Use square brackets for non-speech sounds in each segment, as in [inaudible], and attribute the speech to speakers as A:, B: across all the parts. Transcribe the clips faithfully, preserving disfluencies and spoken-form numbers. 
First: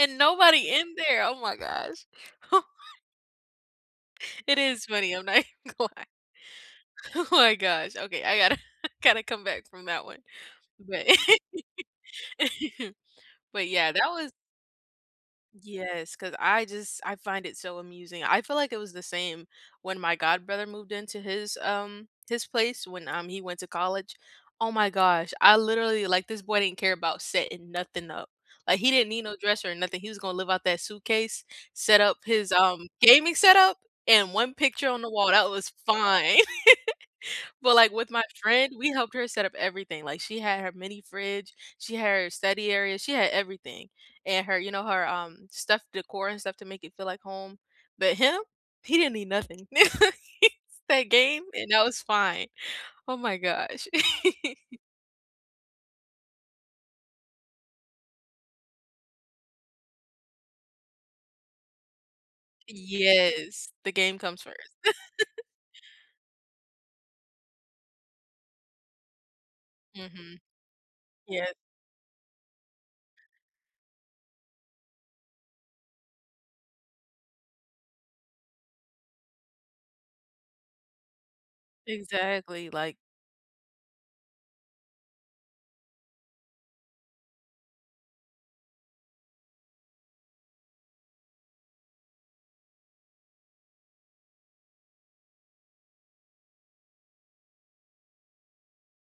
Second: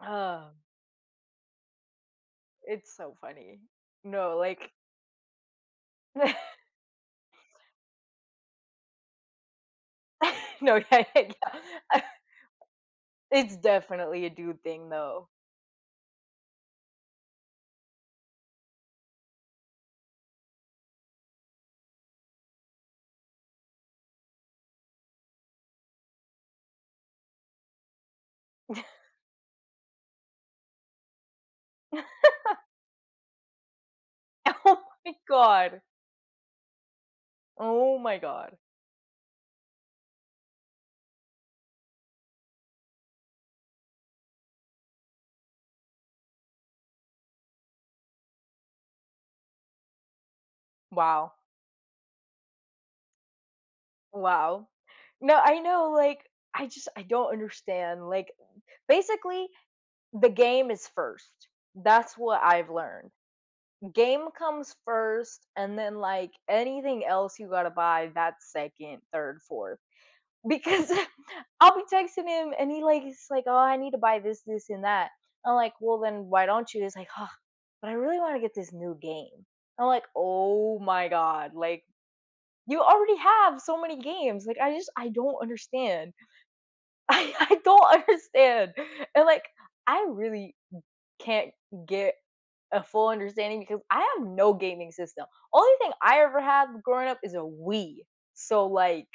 A: And,
B: Ugh
A: nobody in there, oh my gosh. [chuckles] What?
B: It's so funny. No,
A: It
B: like
A: is funny, I'm not even gonna lie. Oh my
B: [chuckles]
A: gosh. Okay, I gotta [chuckles] gotta come back from that one.
B: [chuckles] No, yeah,
A: But
B: yeah, yeah.
A: [chuckles]
B: [chuckles] It's
A: but, yeah, that
B: definitely a
A: was
B: dude thing, though.
A: Yes, 'cause I just I find it so amusing, I feel, like, it was the same when my god brother moved into his, um, his place when, um, he went to college. Oh my gosh, I literally like, this boy didn't care about setting nothing up. Like, he didn't
B: [chuckles]
A: need no dresser or nothing, he was gonna live out that suitcase, set up his,
B: [laughs]
A: um, gaming setup, and one
B: Oh
A: picture on the
B: my
A: wall, that was
B: god.
A: fine. [chuckles] But, like,
B: Oh
A: with
B: my
A: my
B: god.
A: friend, we helped her set up everything, like, she had her mini fridge, she had her study area, she had everything, and her, you know, her, um, stuff, decor and stuff to make it feel like home. But him, he didn't need nothing. [chuckles] That
B: Wow.
A: game, and that was fine. Oh my gosh.
B: Wow.
A: [chuckles]
B: No, I know, like, I just I don't understand, like, basically, the game is first. That's what I've learned.
A: Yes, the game
B: Game
A: comes first.
B: comes
A: [chuckles]
B: first, and then, like, anything else you gotta buy, that's second, third, fourth,
A: Mhm,
B: because
A: yeah.
B: I'll be texting him, and he like he's like, "Oh, I need to buy this, this, and that." I'm like, "Well, then, why don't you?" He's like, "Huh, but I really wanna get this new game." I'm like, "Oh my god, like,
A: Exactly,
B: you
A: like
B: already have so many games." Like, I just, I don't understand. I I don't understand. And, like, I really can't get a full understanding, because I have no gaming system; only thing I ever had growing up is a Wii. So, like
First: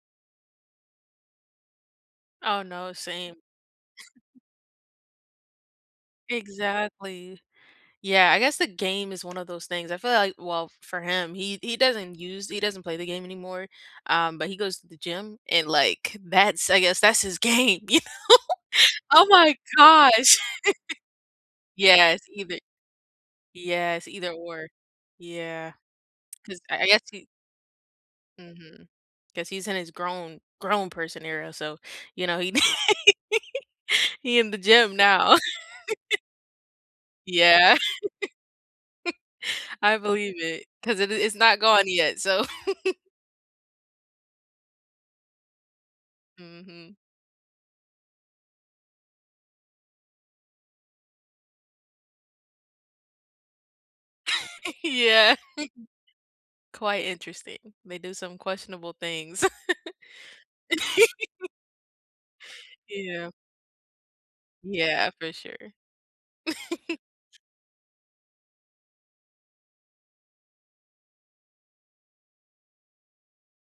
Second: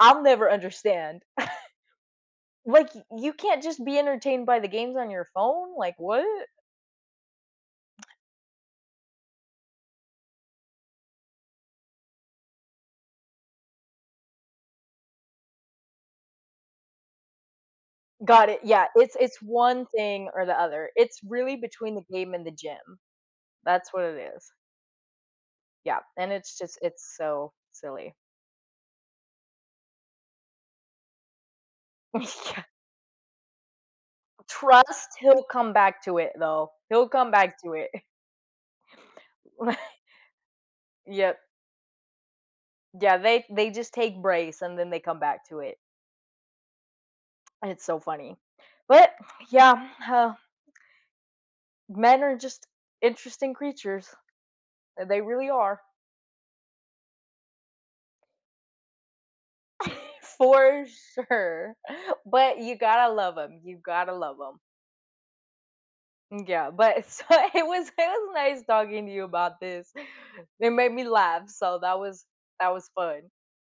B: I'll never understand. [chuckles]
A: Oh, no.
B: "Like, y you
A: Same.
B: can't just be
A: [chuckles]
B: entertained by the games on your phone?" Like, what?
A: Exactly. Yeah, I guess the game is one of those things, I feel, like, well, for him, he he doesn't use he doesn't play the game anymore. Um, but he goes to the gym and, like, that's, I guess, that's his game, you
B: Got it. yeah,
A: know?
B: it's
A: Oh
B: it's
A: my
B: one thing,
A: gosh.
B: or the other; it's really
A: [chuckles]
B: between the
A: Yes,
B: game and the
A: either
B: gym. That's what
A: yes,
B: it
A: either,
B: is.
A: or. Yeah.
B: Yeah, and it's
A: 'Cause
B: just
A: I I guess
B: it's
A: he
B: so silly.
A: Mhm. 'Cause he's in his grown grown person era, so, you know, he
B: Yeah.
A: [chuckles] he in the gym
B: Trust
A: now.
B: he'll come back to
A: [chuckles]
B: it, though. He'll come back
A: Yeah,
B: to it. [chuckles]
A: [chuckles]
B: [chuckles]
A: I believe it, 'cause it it's
B: Yep.
A: not gone yet, so [chuckles]
B: Yeah, they they just take breaks, and then they come back to it.
A: Mhm.
B: And it's so funny. But, yeah, huh Men are just interesting creatures.
A: [chuckles]
B: The They
A: Yeah.
B: really are.
A: [chuckles] Quite interesting. They do some questionable things.
B: [chuckles] For
A: [chuckles]
B: sure. But, you gotta
A: Yeah.
B: love 'em, you've gotta love 'em.
A: Yeah, for sure.
B: Mm, yeah,
A: [chuckles]
B: but it, so it was it was nice talking to you about this. It made me laugh, so that was that was fun.